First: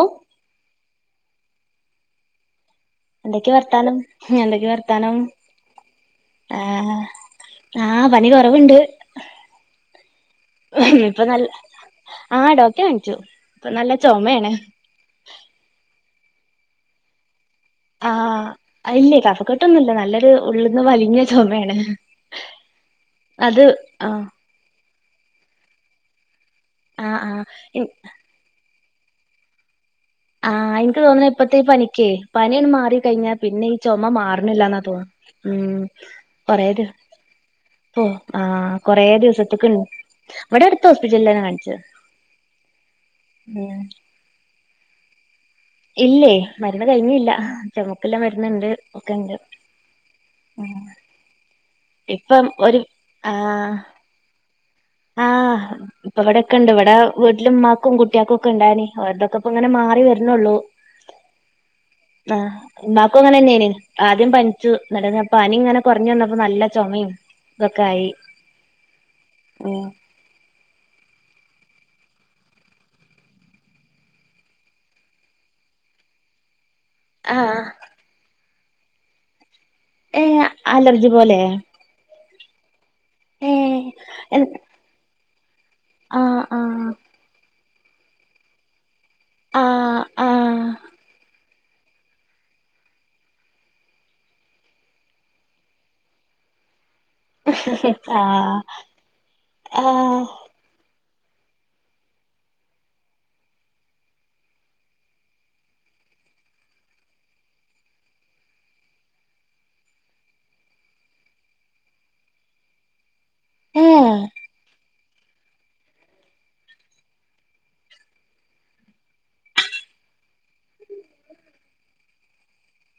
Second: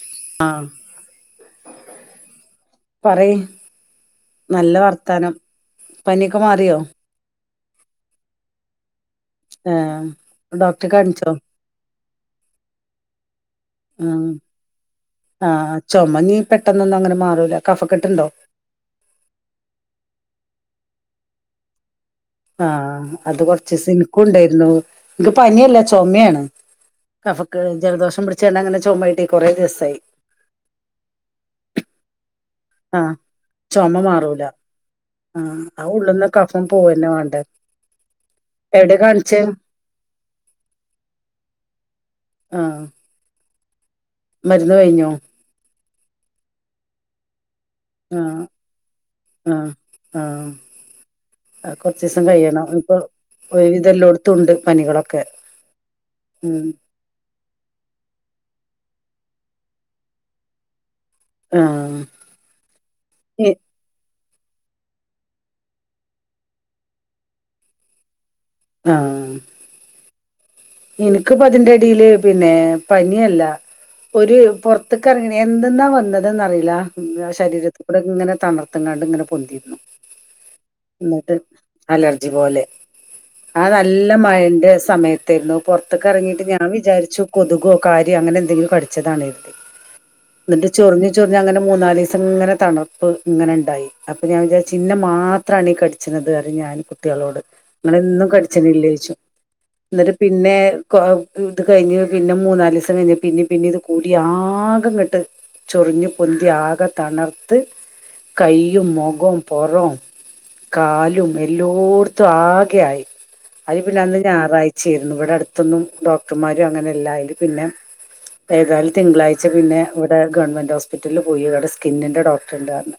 ഓ ആഹ് എന്തൊക്കെ വർത്താനം? എന്തൊക്കെ വർത്താനം? പനിയൊക്കെ മാറിയോ ആഹ്. ആഹ് പനി കൊറവുണ്ട്. ആഹ് ഡോക്ടറെ കാണിച്ചോ? ആഹ് ഡോക്ടറെ കാണിച്ചു. ഇപ്പൊ നല്ല ആഹ് ചുമയാണ്. ആഹ് ചുമ ഇഞ്ഞി പെട്ടെന്നൊന്നും അങ്ങനെ മാറൂല കഫക്കെട്ടുണ്ടോ ആഹ് ഇല്ലേ കഫക്കെട്ടൊന്നുംല്ല നല്ലൊരു ഉള്ള്ന്ന് വലിഞ്ഞ ചുമയാണ്. ആഹ് അത് കൊറച്ച്സം എന്ക്കും ഉണ്ടായിരുന്നു നിക്ക് പനിയല്ല ചുമയാണ്. ആ ആ കഫക്ക് ഇൻ- ജലദോഷം പിടിച്ചേണ്ട അങ്ങനെ ചുമ്ട്ടി കുറെ ദിവസായി. ആഹ എനിക്ക് തോന്നുന്നു ഇപ്പത്തേ പനക്ക്േ പനിയൊണ് മാറി ആഹ് കഴിഞ്ഞ പിന്നെ ഈ ചുമ മാറുന്നില്ലന്നാ തോന്നുന്നു ആഹ് ഉം ആ ഉള്ളന്ന കഫം പോൂവന്നെ വേണ്ടത് പോ ആ കൊറേ ദിവസത്തേക്കണ്ട് ഇവിടെ അടുത്ത ഹോസ്പിറ്റലിൽന്നെ കാണിച്ചത് ആഹ ഉ മന്ന് കഴിഞ്ഞോ ഇല്ലേ മരന്ന് കഴിഞ്ഞില്ല ചമുക്കെല്ലാം ആഹ് വരുന്നുണ്ട് ഒക്കെണ്ട് കൊറച്ച ദിവസം കഴിയണം ഇപ്പൊ ആഹ് ഇതെല്ലാംടത്തുംുണ്ട് ആഹ് ഇപ്പ ഇവിടെൊക്കെ ഇണ്ട് ഇവിടെ വീട്ടിലും ഉ്മാക്കും കുട്ടികാക്കും ഒക്കെ ഇണ്ട അവടെൊക്കെ അങ്ങനെ മാറി വരണള്ളൂ ആഹ് ആാക്കും അങ്ങനെ എ ആദ്യം പനിച്ചു നപ്പ പനി ഇങ്ങനെ കുറഞ്ഞു വന്നപ്പോ നല്ല ചുമയും ഇതൊക്കെ ആയി ആഹ [unintelligible] എനിക്കിപ്പ അതിന്റെടിയില് പിന്നെ പനല്ല ഒരു പുൊറത്തേക്ക ഇറങ്ങണ എന്തെന്നാ വന്നത്െന്ന്റിയില്ല ആ ആഹ് ശരീരത്തി കൂടെ ഇങ്ങനെ തണർത്തുംാണ്ട് ഇങ്ങനെ പൊന്തിരുന്നു ഏ അലർജി പോലെ അലർജി പോലെ ആ ഏഹ് നല്ല എഹ് മഴറെ സമയത്തായിരുന്നു പുറത്തൊക്കെ ആഹ് ഇറങ്ങയിട്ട് ഞാ ആഹ് വിചാരിു കൊുകോ കാര്യോ അങ്ങനെ എന്തെിലുംിച്ച ആഹ് ആഹ് എന്നിട്ട് ചന മൂന്ന നാല് ദിവസം ഇങ്ങനെ തണുപ്പ് ഇങ്ങനെ ഉണ്ടായി അപ്പൊ ഞാൻാ ചി് മാത്രമാണ് ീ കടിച്ചുന്നത് ക ഞാൻ കുട്ടികളോട് അങ്ങനെ ഇന്നും ആഹ് കടിച്ചന ഇല്ലിച്ചു എന്നിട്ട് ആഹ് പിന്നെ ഇത് കഴിഞ്ഞ് പിന്നെ മൂന്നല് ലസം കഴിഞ്ഞ് പിന്നെ പിന്നെ ഇത് കൂടി ആകം കെട്ട് ചൊ ഒറിഞ്ഞു പൊന്തിി ആക തണർത്തു കയും മുഖം പൊറോം കാലും എല്ലായിടത്തും ആകെയ ആായി അതി പിന്നെ ഏഹ് അന്ന് ഞായറാഴ്ച്ച ചേർരുന്നു ഇവിടെ അടുത്തൊന്നും ഡോക്ടർമാരും അങ്ങനെ എല്ലായാലും പിന്നെ ഏതായാലും തിങ്കളാഴ്ച പിന്നെ ഇവിടെ ഗവൺമെന്റ് ഹോസ്പിറ്റലിൽ പോയി ഇവിടെ സ്കിന്നിന്റെ ഡോക്ടറിന്റൊണ്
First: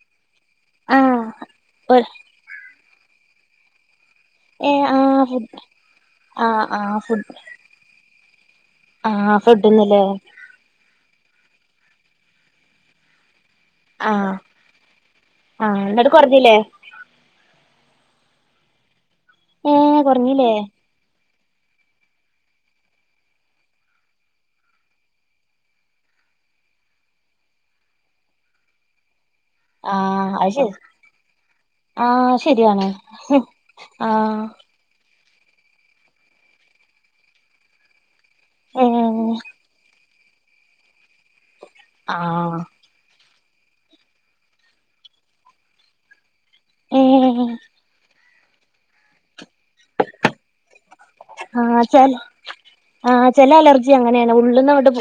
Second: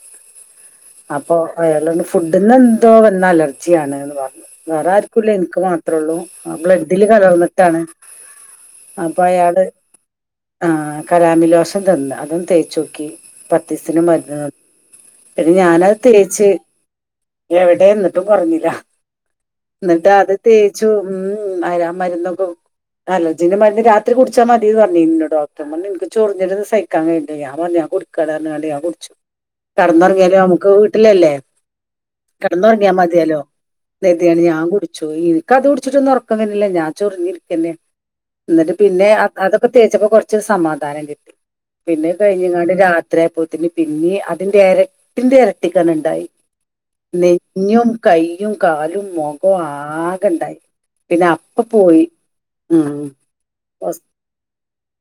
ആഹ് അപ്പൊ അയാള ഒര് ഫുഡന്ന് എന്തോ വന്ന അലർജിയ ആാണ്ന്ന് പറഞ്ഞ ഏഹ് വേറെ ആഹ് ആർരിക്കല്ല ഫുഡ് എനിക്ക് മാത്രമേ ഉള്ളൂ ആഹ് അപ്പള ആഹ് ഇതില് ഫുഡ് കലർന്നിട്ടാണ് അപ്പൊ ആഹ് അയാള് ഫുഡ്ന്ന്ല്ലേ ആ കരാമിലോസം തന്ന അതും തേച്ചോക്കി മസിനും ആഹ് മന്ന് പിന്നെ ആഹ് ഞാനത് എന്നിട്ട് തേച്ച് കൊറഞ്ഞില്ലേ എവിടെ എന്നിട്ടും പറഞ്ഞില്ല ഏ എന്നിട്ട് അത് കുറഞ്ഞില്ലേ തേച്ചു ഉം ആരാ മരുന്നൊക്കെ അലർജിന മരുന്ന് രാരിടിച്ചാ മതിയ പറഞ്ഞി ഇന്ന ഡോടർമ്മ നിനക്ക് ചൊറിഞ്ഞിരുന്ന് സഹിക്കാൻ കഴിോ ഞാ പറഞ്ഞ കുടിക്കടാ ഞ കുടിച്ചു ആഹ് കടന്നുറങ്ങിയല് അത് നമുക്ക് ശരി വീട്ടിലല്ലേ ആഹ് ശരിയാണ് കിടന്നുറങ്ങിയാൽ മതിയാലോ എയാണ് ആഹ് ഞാൻ കുറിച്ചു ഈ അത് കുടിച്ചിട്ടൊന്നും ഉറക്കനില്ല ഞാ ചൊറിഞ്ഞിരിക്കന്നെ എന്നി് ഏ പിന്നെ അതൊക്കെ തേച്ചപ്പോ കൊറ സമാധാനം കിട്ടി പിന്നെ ആഹ് കഴിഞ്ഞാ രാത്രിയ അന് പിന്നെ അതിന്റെ ഇരട്ടിന്റെ ഇരട്ടിക്കാനുണ്ടായി ഏ നെഞ്ഞും കൈ യും കാലും മുഖവും ആകെ ഉണ്ടായി പിന്നെ അപ്പ പോയി ഉം ആ ചെില അലർജി ഹോസ്- അങ്ങനെയാണ് ഉള്ളിൽ നിന്ന് അട്ട്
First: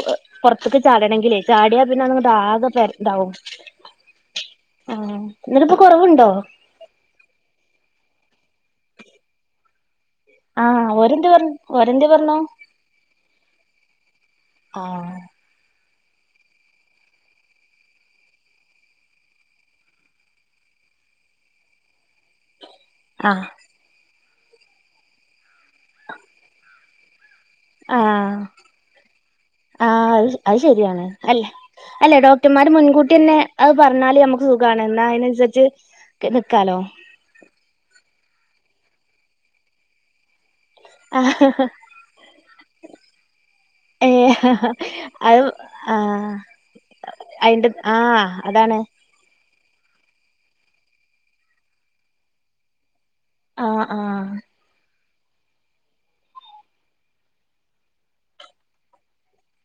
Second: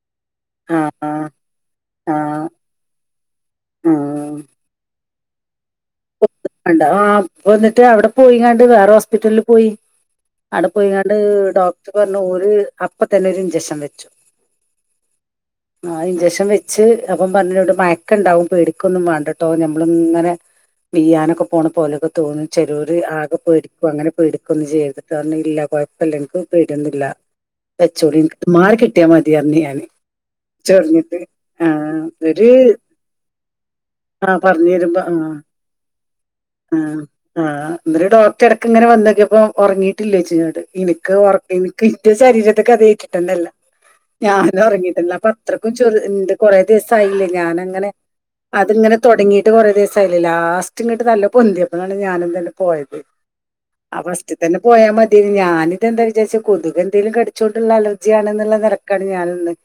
ആ പുറത്തേക്ക് ആ ചാടണമെങ്കിലേ ചാടിയാൽ പിന്നെ് ആകെ പരം ആഹ ആഹ് എന്നിട്ടിപ്പോ കൊറവുണ്ടോ ആ വന്നിട്ട് അവിടെ പോയി കണ്ട് വേറെ ഹോസ്പിറ്റലില് പോയി അവിടെ ആഹ് പോയിങ്ങാണ്ട് ഓരെന്ത് പറഞ്ഞു ഡോക്ടർ ഓരെന്ത് പറഞ്ഞു ഒരു അപ്പ തന്നെ ഒരു ഇഞ്ചെക്ഷൻ വെച്ചു ആഹ ആ ഇഞ്ചക്ഷൻ വെച്ച് അപ്പം പറഞ്ഞ ഇവിടെ മയക്ക ഇണ്ടാവും പേടിക്കൊന്നും വേണ്ടട്ടോ നഞമ്മള ഇങ്ങനെ ബ്യാനൊക്കെ പോണ പോലെയൊക്കെ തോന്നും ചെറൂര് ആകെ ആഹ് പോയിേടിക്കും അങ്ങനെ പേടിക്കൊന്നും ചെയ്യര്ത്ട്ടൊ ന്ന് ല്ല കൊഴപ്പല്ല ഇൻക് പേഡ്യോന്നൂല്ല വച്ചോളി ആഹ് ൻക്ത് മാറി കിട്ടിയാ മതിയർഞ് ഞാന് ആഹ് അത് ചൊർഞ്ഞിട്ട് ആഹ് ഒര് മാര് മുൻകൂട്ടിയന്നെ അത് പറഞ്ഞാല് നമുക്ക് സുഖണ് ന്നാ അയ്നനുസരിച്ച് ആഹ് ആഹ് ന്നരു ഡോക്ടർ എട്ക്ക്ങ്ങനെ വന്നൊക്യപ്പം ഒർങ്ങീട്ടില്ലേയ്ച് ന്നോട് ഇനിക്കവ് ആഹ് ഒർക് ഇൻക് ഇന്റെ ശരീരത്ക്ക് അത് ഏറ്റിട്ടന്നെല്ല ഏ ഞാൻ ഒറങ്ങിട്ടില്ല അപ്പൊ അത് അത്രയ്ക്കും ചൊറ ആഹ് ണ്ട് കൊറെ ദിവസായില്ലേ അയിന്റെ ഞാനങ്ങനെ ആഹ് അതാണ് അത്ങ്ങനെ ന്നെ തൊടങ്ങിട്ട് കൊറെ ദിസായിലെ ലാസ്റ്റ് ഇങ്ങട്ട് നല്ല പൊന്തിയപ്പളാണ് ഞാനതന്നെ പോയത് ആഹ് അ ആഹ് ഫസ്റ്റ് തന്നെ പോയാ മതി- നി ഞാനിതെന്താ വിചാരിചെ കൊതുകെന്തേലും കടിച്ചോണ്ടുള്ള അലർജ്യാണ് ന്ന്ള്ള നെലക്കാണ് ഞാനും നിന്നെ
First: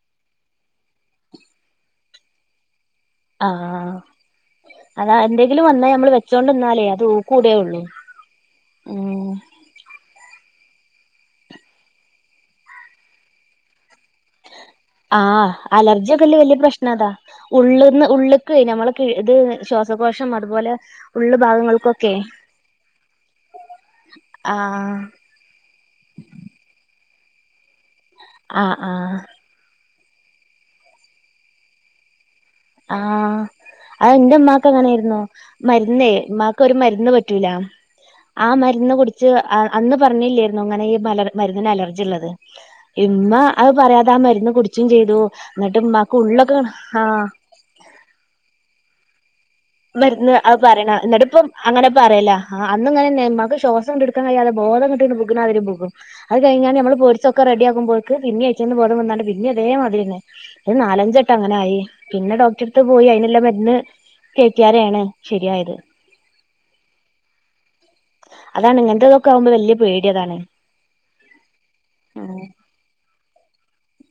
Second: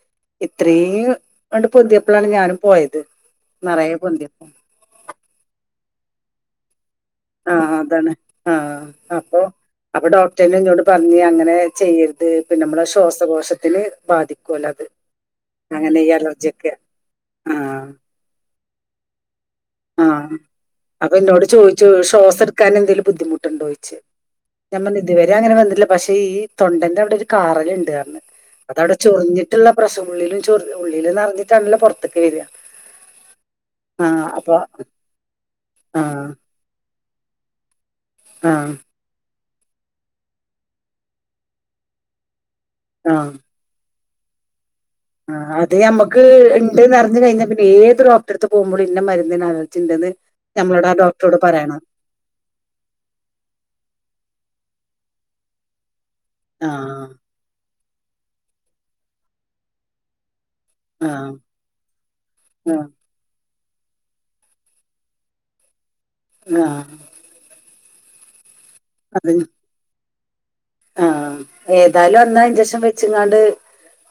ഇത്രയും ണ്ട് പൊന്ത്യപ്പളാണ് ഞാനും പോയത് ആഹ നിറയെ പൊന്തിയപ്പോ അതാ എന്തെങ്കിലും വന്നാ നമ്മള് വെച്ചോൊണ്ട്ന്നാലേ അ ആഹ അതാണ് ആഹ ഉം അപ്പൊ അപ്പൊ ഡോ ർന് ന്നോട് പർഞ്ഞ് അങ്ങനെ ചെയ്യരുത് പിന്നെ നമ്മളെ ശ്വാസകോശത്തിന് ബാധിക്കുമല്ലോ അത് ആ അങ്ങനെ ഈ അലർജിയൊക്കെല്ല വല്യയ അലർജിയൊക്കെ പ്രശ്നം അതാ ആ ഉള്ള്ന്ന് ഉള്ള് ക്ക് ക്കെ നമ്മളെ ക് ത് ആഹ അപ്പൊ എന്നോട് ചോയിിച്ചു ഭാഗങ്ങൾക്കൊക്കെ ശ്വാസട്ക്കാൻ എന്തേലും ബുദ്ധിമുട്ടുണ്ടോയ്ച് ഞാൻ ആഹ് പർഞ് ഇതുവരെ അങ്ങനെ വന്നില്ല പക്ഷെ ഈ തൊണ്ടന്റെ അവിടൊരു കാറല്ണ്ട് ർഞ് ആഹ് അതവിടെ ആഹ് ചൊറിഞ്ഞിട്ടുള്ള പ്രശം ഉുള്ളിലും ചൊറ ഉള്ളിലും നിറഞ്ഞിട്ടാണല്ലോ പുറത്തൊക്കെ വരിക ആഹ ആഹ് അപ്പൊ അത്ൻ്റെമ്മാക്കങ്ങനേര്ന്നു മര്ന്നേ ആഹ് മ്മാക്കൊരു മര്ന്ന് പറ്റ് റ്റൂലാ ആ ആഹ് മര്ന്ന് കുട്ച്ച് ആ അന്ന് പറഞ്ഞില്ലേര്ന്നു ങ്ങനെ ഈ മലർ മര്ന്നിന് അലർജിള്ളത് ആഹ് ഇമ്മ അത് പറയാ തെ ആ മര്ന്ന് കുട്ച്ചും ചെയ്തു ആഹ് അത് ന്നട്ട്മാക്ക് ഞമ്മക്ക് ഉള്ളൊക്കെ ഇണ്ട്ന്ന് അറിഞ്ഞു ആഹ് കഴിഞ്ഞാ ഏത് ഡോക്ടർത്ത് പോകുമ്പളും ന്ന മര് മര്ന്ന് അത് പറയണം എന്നിട്ട്പ്പം പറയണം അങ്ങനെപറയല ആ അന്നുങ്ങനെന്നെ ഇമ്മാക്ക് ശ്വാസം ങ്ങട്ട് ഇട്ക്കാൻ കയ്യാതെ ബോധം കെട്ട്ങ്ങട്ട് ബ്ഗ്ണാതിരി ബുഗും അത് കഴിഞ്ഞാണ്ട് നമ്മള് ആഹ് പേട്ച്ചൊക്കെ റെഡിയാകുമ്പ പിന്നെ അയ്ച്ചന്ന് ബോധം വന്നാണ്ട് പിന്നിം അതേ മാതിരിന്നെ ഇത് നാലഞ്ചെട്ട ആഹ് അങ്ങനെ ആായി പിന്നെ ഡോക്ടറെടുത്ത് ആഹ് പോയി അയിന്െല്ലാം മരുന്ന് കേറ്റിയാരേണ് ശരിയായത് ആഹ അതാണ് ഇങ്ങൻത്തതൊക്കെ ആകുമ്പോ വല്യയ പേടി അതാണ് ആഹ ഏതായാലും അന്നാ ഇഞ്ചക്ഷൻ വെച്ചങ്ങാണ്ട്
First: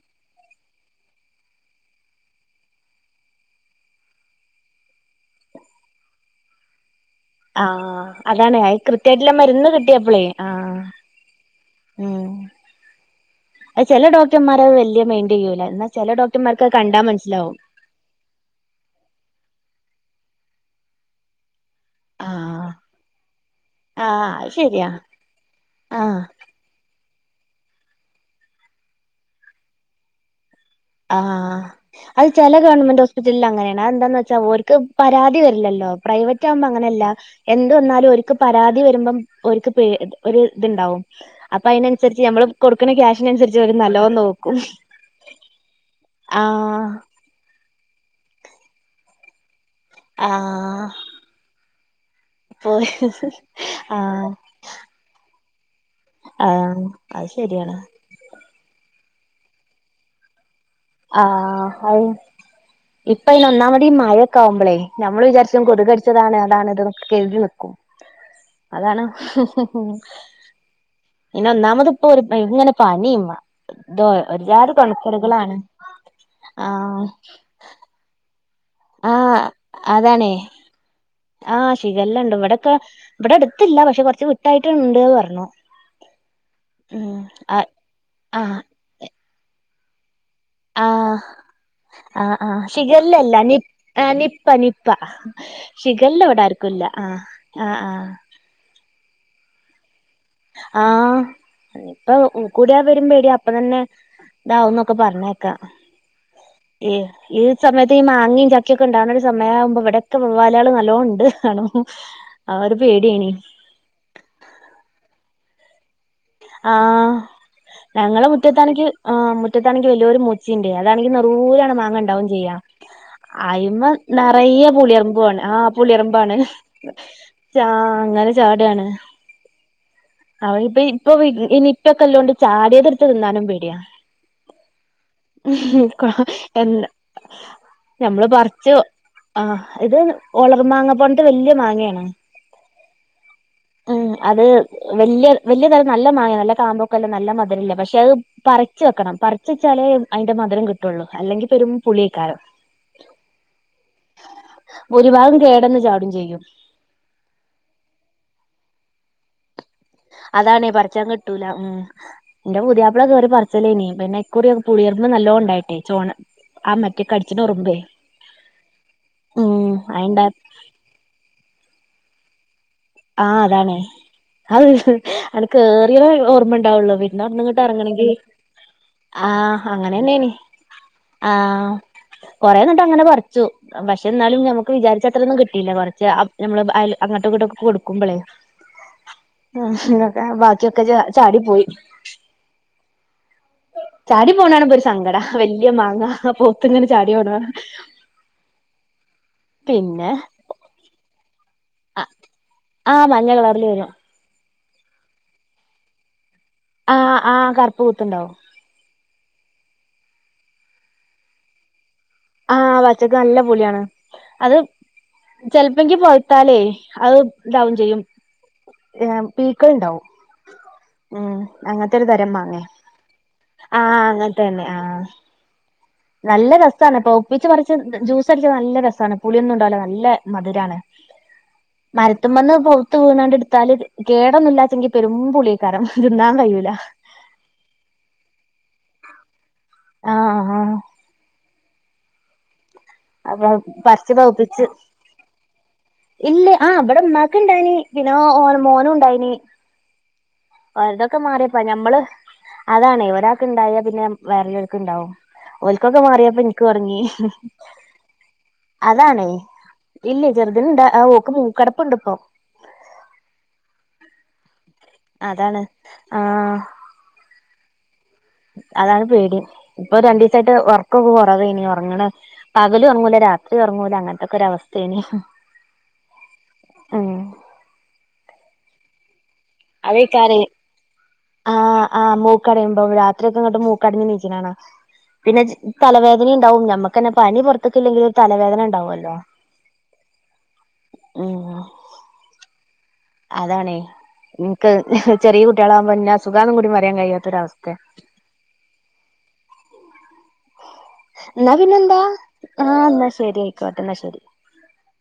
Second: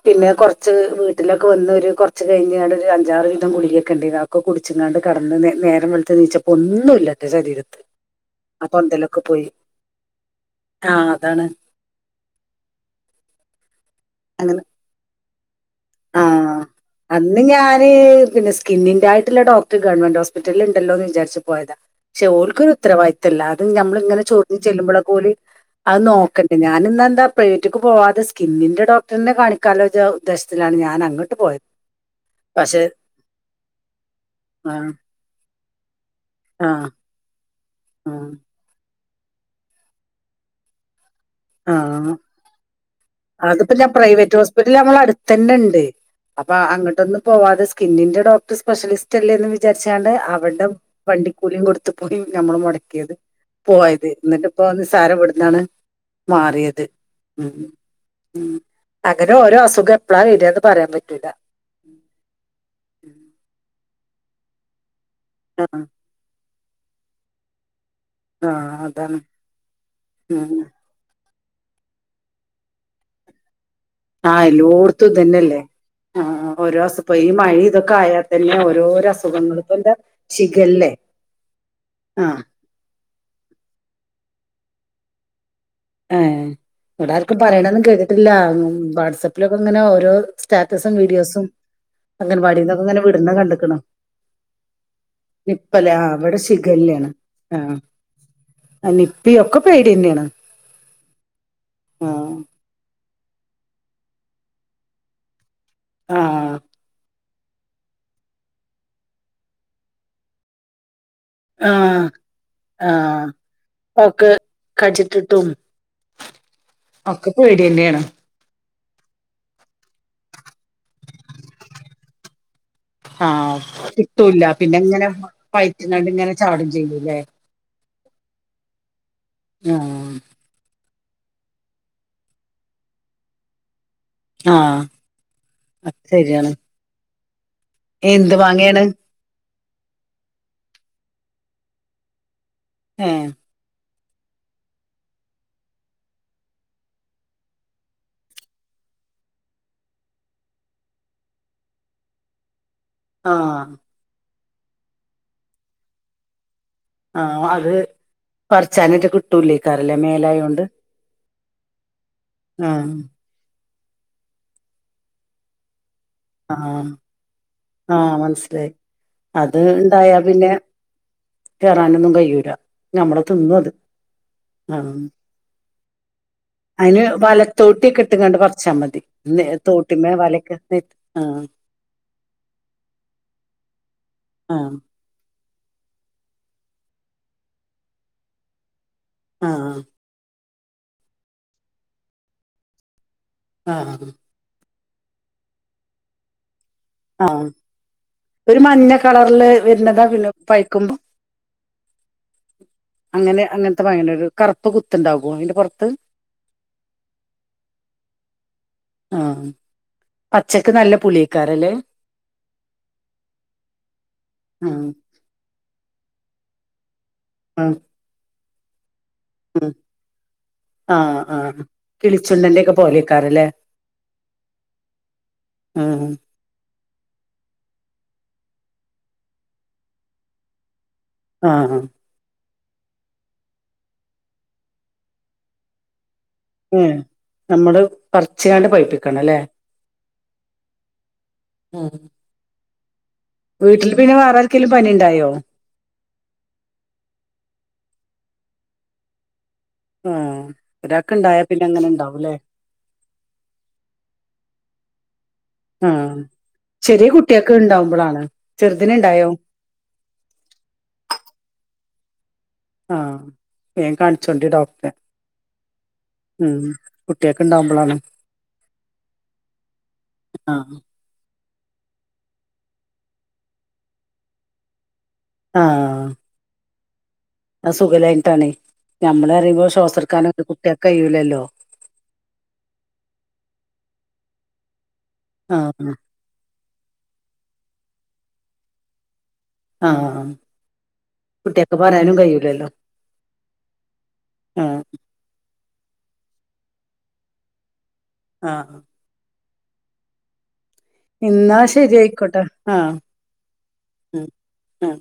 പിന്നെ കൊർച്ച് വീട്ടിലൊക്കെ വന്ന് ഒരു കൊർച്ച് കഴിഞ്ഞാണ്ട് ഒരു അഞ്ചാറ് വീതം ഗുളികക്കെ ഇണ്ടെനു അതൊക്കെ കുടിച്ചിങ്ങാണ്ട് കടന്ന് നേരം വെള്ത് നീച്ചപ്പോൊ ഒന്നുംുമല്ല ആഹ അതാണ് കൃത്യമായിട്ടുള്ള പോയി മരുന്ന് കിട്ടിയപ്പളെ ആഹ ആ അതാണ് ഉം അ ചെല ഡോക്ടർമാരത് വല്ിയ മെയിന്റ് ചെയ്യൂല എന്നാ ചില ആഹ ഡോക്ടർമാർക്ക് അത് കണ്ടാ അന്ന് മനസ്സിലാവും ഞാന് പിന്നെ സ്കിന്നിന്റെറെ ആയിട്ടുള്ള ഡോക്ടർ ഗവൺമെന്റ് ഹോ ഹസ്പിറ്റിൽ ഉണ്ടല്ലോന്ന് വിചാരിച്ച് പോയതാണ് ആഹ് പക്ഷെഓൾക്കൊരു ഉത്തരവാദിത്തവമ അത് നമ്മള ഇങ്ങനെ അത് ചൊർഞ് ശരിയാ ചെല്ലുമ്പളൊക്കെ ഓല് അത് ആഹ് നോക്കണ്ടേ ഞാനിന്നാന്താ പ്രൈവറ്റക്ക് പോവാതെ സ്കിന്നിന്റെ ഡോക്ടറിനെ കാണിക്കാാലോ ഉദ്ദേശ ആഹ അത് ചെല പക്ഷെ ഗവൺമെന്റ് ഹോസ്പിറ്റലിൽ അങ്ങനെയാണ് അത്‌ന്താന്ന് വെച്ചാ ആ അവർക്ക് പരാതി വരില്ലല്ലോ പ്രൈവറ്റ് ആകുമ്പോ ആ അങ്ങനെയല്ല എന്ത് വന്നാലും ആ ഒൽക്ക് പരാതി വരുമ്പം ഓര്ക്ക് ഒരു ഇത്ണ്ടാവും അപ്പൊ ആ അതിനനുസരിച്ച് നമ്മള് കൊടുക്കുന്ന ക്യാഷിനനുസരിച്ച് അവ നല്ലോ നോക്കും ണ്ട് അപ്പ ആഹ് അങ്ങോട്ടൊന്നും പോവാതെസ്കിന്നിന്റെ ഡോക്ടർ സ്പെഷ്യലിസ്റ്റ്ല്ലേന്ന് വി വിചാരിച്ചാണ്ട് അവടെ ആഹ് വണ്ടിക്കൂലിയും കൊടു പോയി നമ്മൾ പോയി മുടക്കിയത് പോയത് ആഹ് ന്നിട്ട് ഇപ്പോ സാരം ഇടുന്നാണ് ആഹ് മാറിയത് അത് ഉം ശരിയാണ് അങ്ങനെ ഓരോ അസുഖം എപ്പോഴാ ഇരി ആഹ അത് ഇപ്പ ഇന് ഒന്നാ മതി മഴൊക്ക ആാവുമ്പളെ നമ്മള് ആ വിചാരിച്ചും കൊതുകട്ച്ചതാണ് അതാണ്ത് ത്തൊക്കെ കരുതി നിക്കും അതാണ് ഉം പിന്നെ ഒന്നാമത് ഇപ്പൊ ഒരു ഇങ്ങനെ പനിയമ്മോ ഒരു ജാ തൊണക്കടുകളളാണ് ആഹഓ വസം പോയി ഈ മഴ ഇതൊക്കെ ആയാ തന്നെ ഓരോരോ ആഹ് അസുഖങ്ങൾ ഇപ്പൊ എന്താ അതാണേ ശിഗല്ലേ ആഹ് ശിഖല്ല ഉണ്ട് ഇവിടെക്കെ ഇവിടെ അടുത്തില്ല പക്ഷെ കൊറച്ച് കിട്ടായിട്ട്ണ്ട്ന്ന് പറഞ്ഞു ആഏ ഉം ഇവിടെർക്കും ആഹ് പറയണന്നും കേതിട്ടില്ല ആഹ് വാട്സആപ്പിലൊക്കെ ഇങ്ങനെ ഓരോ സ്റ്റാറ്റസും വീഡിയോസും ആ ആ അംഗൻവാടിന്നൊക്കെ ഇങ്ങനെ വിടുന്ന ശിഗല്ലല്ല നി കണ്ട്ക്ക്ണ് നിപ്പ നിപ്പ നിപ്പല്ലേ ആ ശിഖല്ല ഇവിടെ ഇവിടെർക്കുംല്ല ആ ശിഖല്ലേണ് ആഹ് ആഹ് അ നിപ്പ ഒക്കെ പേഡിയ തന്നെയാണ് ആ ഇപ്പൊ കൂടിയാ വരുമ്പ പേട അപ്പൊ തന്നെ ഇതാവന്നൊക്കെ പറഞ്ഞേക്കാം ആഹ് ഈ സമയത്ത് ഈ മാങ്ങയും ചക്കൊക്കെണ്ടാവുന്ന ഒരു സമയമാവുമ്പോ ഇവിടെയൊെവ്ലാല ആൾ നല്ലോണ്ട് ആ ആ പക്ക് കഴിച്ചിട്ടിട്ടും ആ ഞങ്ങളെ മുറ്റത്താണക്ക് ആ മുറ്റത്താണക്ക് വലിയരു ച്ചി അതാണെങ്കി നറൂല ആണ് മാങ്ങ ഉണ്ടാവും ചെയ്യാം ആഹ് അയിമ കിട്ടൂല്ല നിറയ പിന്നെ ഇങ്ങനെ പുളിയറമ്പുണ് ആ പയറ്റിങ്ങാണ്ട് ഇങ്ങനെ പുളിയറമ്പാണ് ചാടും ചെയ്യൂല്ലേ അങ്ങനെ ചാടണ് ആ അവപ്പ ഇപ്പൊ ഇനി ഇപ്പൊക്കെ എല്ലോണ്ട് ചാടിയതെടുത്ത് തിന്നാനും പേടിയാ ആഹ് അത് ശരിയാണ് എന്ത ഞമ്മള് എന്ത് പറച്ച് മാങ്ങേണ് ആ ഇത് ഒളർ മാങ്ങ പോണട്ട് വല്യ മാങ്ങാണ് ആ ഉം അത് വല വലിയ തരം നല്ല മാങ്ങ നല്ല താമ്പൊക്കല്ല നല്ല മധുരല്ല പക്ഷെ അത് പറിച്ച് വെക്കണം പറിച്ച് വെച്ച ലേ അയിന്റെ മധുരം കിട്ടുള്ളു അല്ലെങ്കി പെരും പുളിയേക്കാരം ആഹ് ഒരു ഭാഗം കേടന്ന് ചാടും ചെയ്യും ആഹ് അത് പർച്ചാനെറ്റെ കിട്ടൂല്ലേക്കാരല്ലേ മേലായോണ്ട് ട്ടൂല്ല ഊം ഇന്റെ ആഹ് പുതിയാപ്പള കേറി പറിച്ചലേനി പിന്നെ ഇക്കുറി പുളിയെർമ്പ് നല്ലോ ഉണ്ടായിട്ടേ ചോണ ആ ആഹ് മറ്റേ കടിച്ചിണ ഉറുമ്പേ ആഹ് മനസിലായി അത് ഉം ഉണ്ടായാ അയിണ്ടാ പിന്നെ കേറാനൊന്നും കയ്യൂല ആഹ് അതാണെ ഹൗ ആഹ് ആണ്ട് കേറിയതേ ഓർ മ്മണ്ടാവുള്ളോ അയിന് പിന്ന അപ്പട്ന്ന്ങ്ങട്ട് വലത്തോട്ടിയൊക്കെ എറങ്ങണെങ്കി ഇട്ട്ങ്ങാണ്ട് പറിച്ചാ മതി ആ തോട്ടിമ്മേ അങ്ങനെന്നെനി വലക്കെ ആ് ആഹ് കൊറെ ഇന്നട്ട് അങ്ങനെ പറിച്ചു പക്ഷെ ഇന്നാലും ഞമ്മുക്ക് ആഹ് വിചാരിച്ച അത്രന്നും കി ട്ടീല്ല കുറച്ച് അ നമ്മള് അ അയല് അങ്ങട്ടും ഇങ്ങട്ടൊക്കെ കൊടുക്കുമ്പളേ അഹ് ആഹ് [unintelligible] ബാക്കിയൊക്കെ ച ചാടി പോയി ആഹ് ചാടി പോണാ ണ് മ്പൊ ഒരു സങ്കടാ വലിയ മാങ്ങ പോ ആഹ് ഒരു മഞ്ഞ കളർല് വരുന്നതാ പിന്നെ പഴുക്കുമ്പോ ആ മഞ്ഞ അങ്ങനെ കളറിൽ അങ്ങൻത്തെ വരും മാങ്ങണ്ടൊര് കറുപ്പ് കുത്തുണ്ടാവൊ അതിന്റെ പുറത്ത് ആഹ് ആ കറുപ്പ് കുത്ത് ഉണ്ടാവു ആഹ് പച്ചക്ക് നല്ല പുളിയെക്കാരല്ലേ ആഹ് പച്ചക്ക് നല്ല പുളിയാണ് അത് ആഹ് ചെലപ്പോങ്കി പവുത്താലേ അത് ഇതാവും ആഹ് ചെയ്യും പീക്കൾ ഉണ്ടാവും ആഹ് ഉം ആഹ് അങ്ങനത്തൊരു തരം മാങ്ങേ കിളിച്ചുണ്ടന്റെ ഒക്കെ പോലെക്കാരല്ലേ ആഹ് അങ്ങൻത്തന്നെ ആഹ് ആഹ് നല്ല രസാണ് പഴുപ്പിച്ച് പറിച്ച് ജ്യൂസ് അടിച്ചാത് നല്ല രസാണ് പുളിയൊന്നും ഉണ്ടാവൂല്ല നല്ല മധുരാണ് ആഹ് മരത്ത്മന്ന് പൗത്ത് വീണാണ്ട് ഇട്ത്താല് കേടൊന്നും ഇല്ലാച്ചെങ്കിൽ പെരുമ്പുളിയെക്കാരം തിന്നാ ഉം നമ്മള് പറ്ച്ച്കാണ്ട് പൈപ്പിക്കണംല്ലേ ആഹ് ആഹ് ഉം അപ്പൊ വീട്ടിൽ പിന്നെ വേറെ ആർക്കെലും പനി ഉണ്ടായോ ഇല്ലേ ആഹ് അവിടെ ഉമ്മാക്ക് ഇണ്ടായിനി പിന്നെ ഓ ഓന് മോനു ഉണ്ടായിനി ഉം ഒരാക്ക് ഓരതൊക്കെ ഉണ്ടായ മാറിയപ്പ പിന്നെ അങ്ങനെ ഞമ്മള് ഉണ്ടാവൂല്ലേ അതാണേ ഒരാൾക്ക് ഉണ്ടായാൽ പിന്നെ വേറെല്ലോർക്ക് ഉണ്ടാവും ഓൽക്കൊക്കെ ആഹ് മാറിയപ്പം ഇൻക്ക് തൊടങ്ങി ചെറിയ കുട്ടിയക്ക് ഇണ്ടാവുമ്പളാണ് ചെറുതിന് ഇണ്ടായോ അതാണേ ഇല്ല ചെറുതിന് ഇണ്ട് ഓക്ക് മൂക്കടപ്പുണ്ട് ഇപ്പൊ ആഹ് വേൻ കാണിച്ചോണ്ടി ഡോക്ട റെ അതാണ് ആഹ് ഉം കുട്ടിയൊക്കെ ഉണ്ടാവുമ്പളാണ് അതാണ് പേടി ഇപ്പൊ രണ്ടു ദിവസായിട്ട് ആഹ് വർക്കൊക്കെ കൊറവേനി ഉറങ്ണ പകലും ഒറങ്ങൂല രാത്രിം ഉറങ്ങൂല അങ്ങനത്തൊക്കെ ഒരു അവസ്ഥേ നി ആഹ് ആഹ് അത് സുഖല്ലാഞ്ഞിട്ടാണേ ഞമ്മള് പറിമ്പോ ശ്വാസർക്കാന കുട്ടിയേക്കയ്യു ആ ആ മൂക്കടയുമ്പോ രാത്രിയൊക്കെ ഇങ്ങട്ട് മൂക്കടഞ് നീച്ണ കാണ പിന്നെ ജ് ആഹ് തലവേദനിണ്ടാവും ഞമ്മക്കന്നെ പനി പുറത്ക്ക് ഇല്ലെങ്കിലും ഒരു തലവേദന ഉണ്ടാവല്ലോ ആഹ് കുട്ടിയേക്ക് പറയാനും കഴിലല്ലോ അതാണേ ഇൻക്ക് ചെറിയ കുട്ടികളാവുമ്പോ ഇന്ന അസുഖാന്നും കൂടി പറയാൻ കഴിയാത്തൊരവസ്ഥെ ആഹ് [unintelligible] എന്ന ഇന്നാ ശരി പിന്നെന്താ ആയിക്കോട്ടെ ആഹ് എന്നാ ശരി ആയിക്കോട്ടെ എന്നാ ശരി ഉം ആഹ്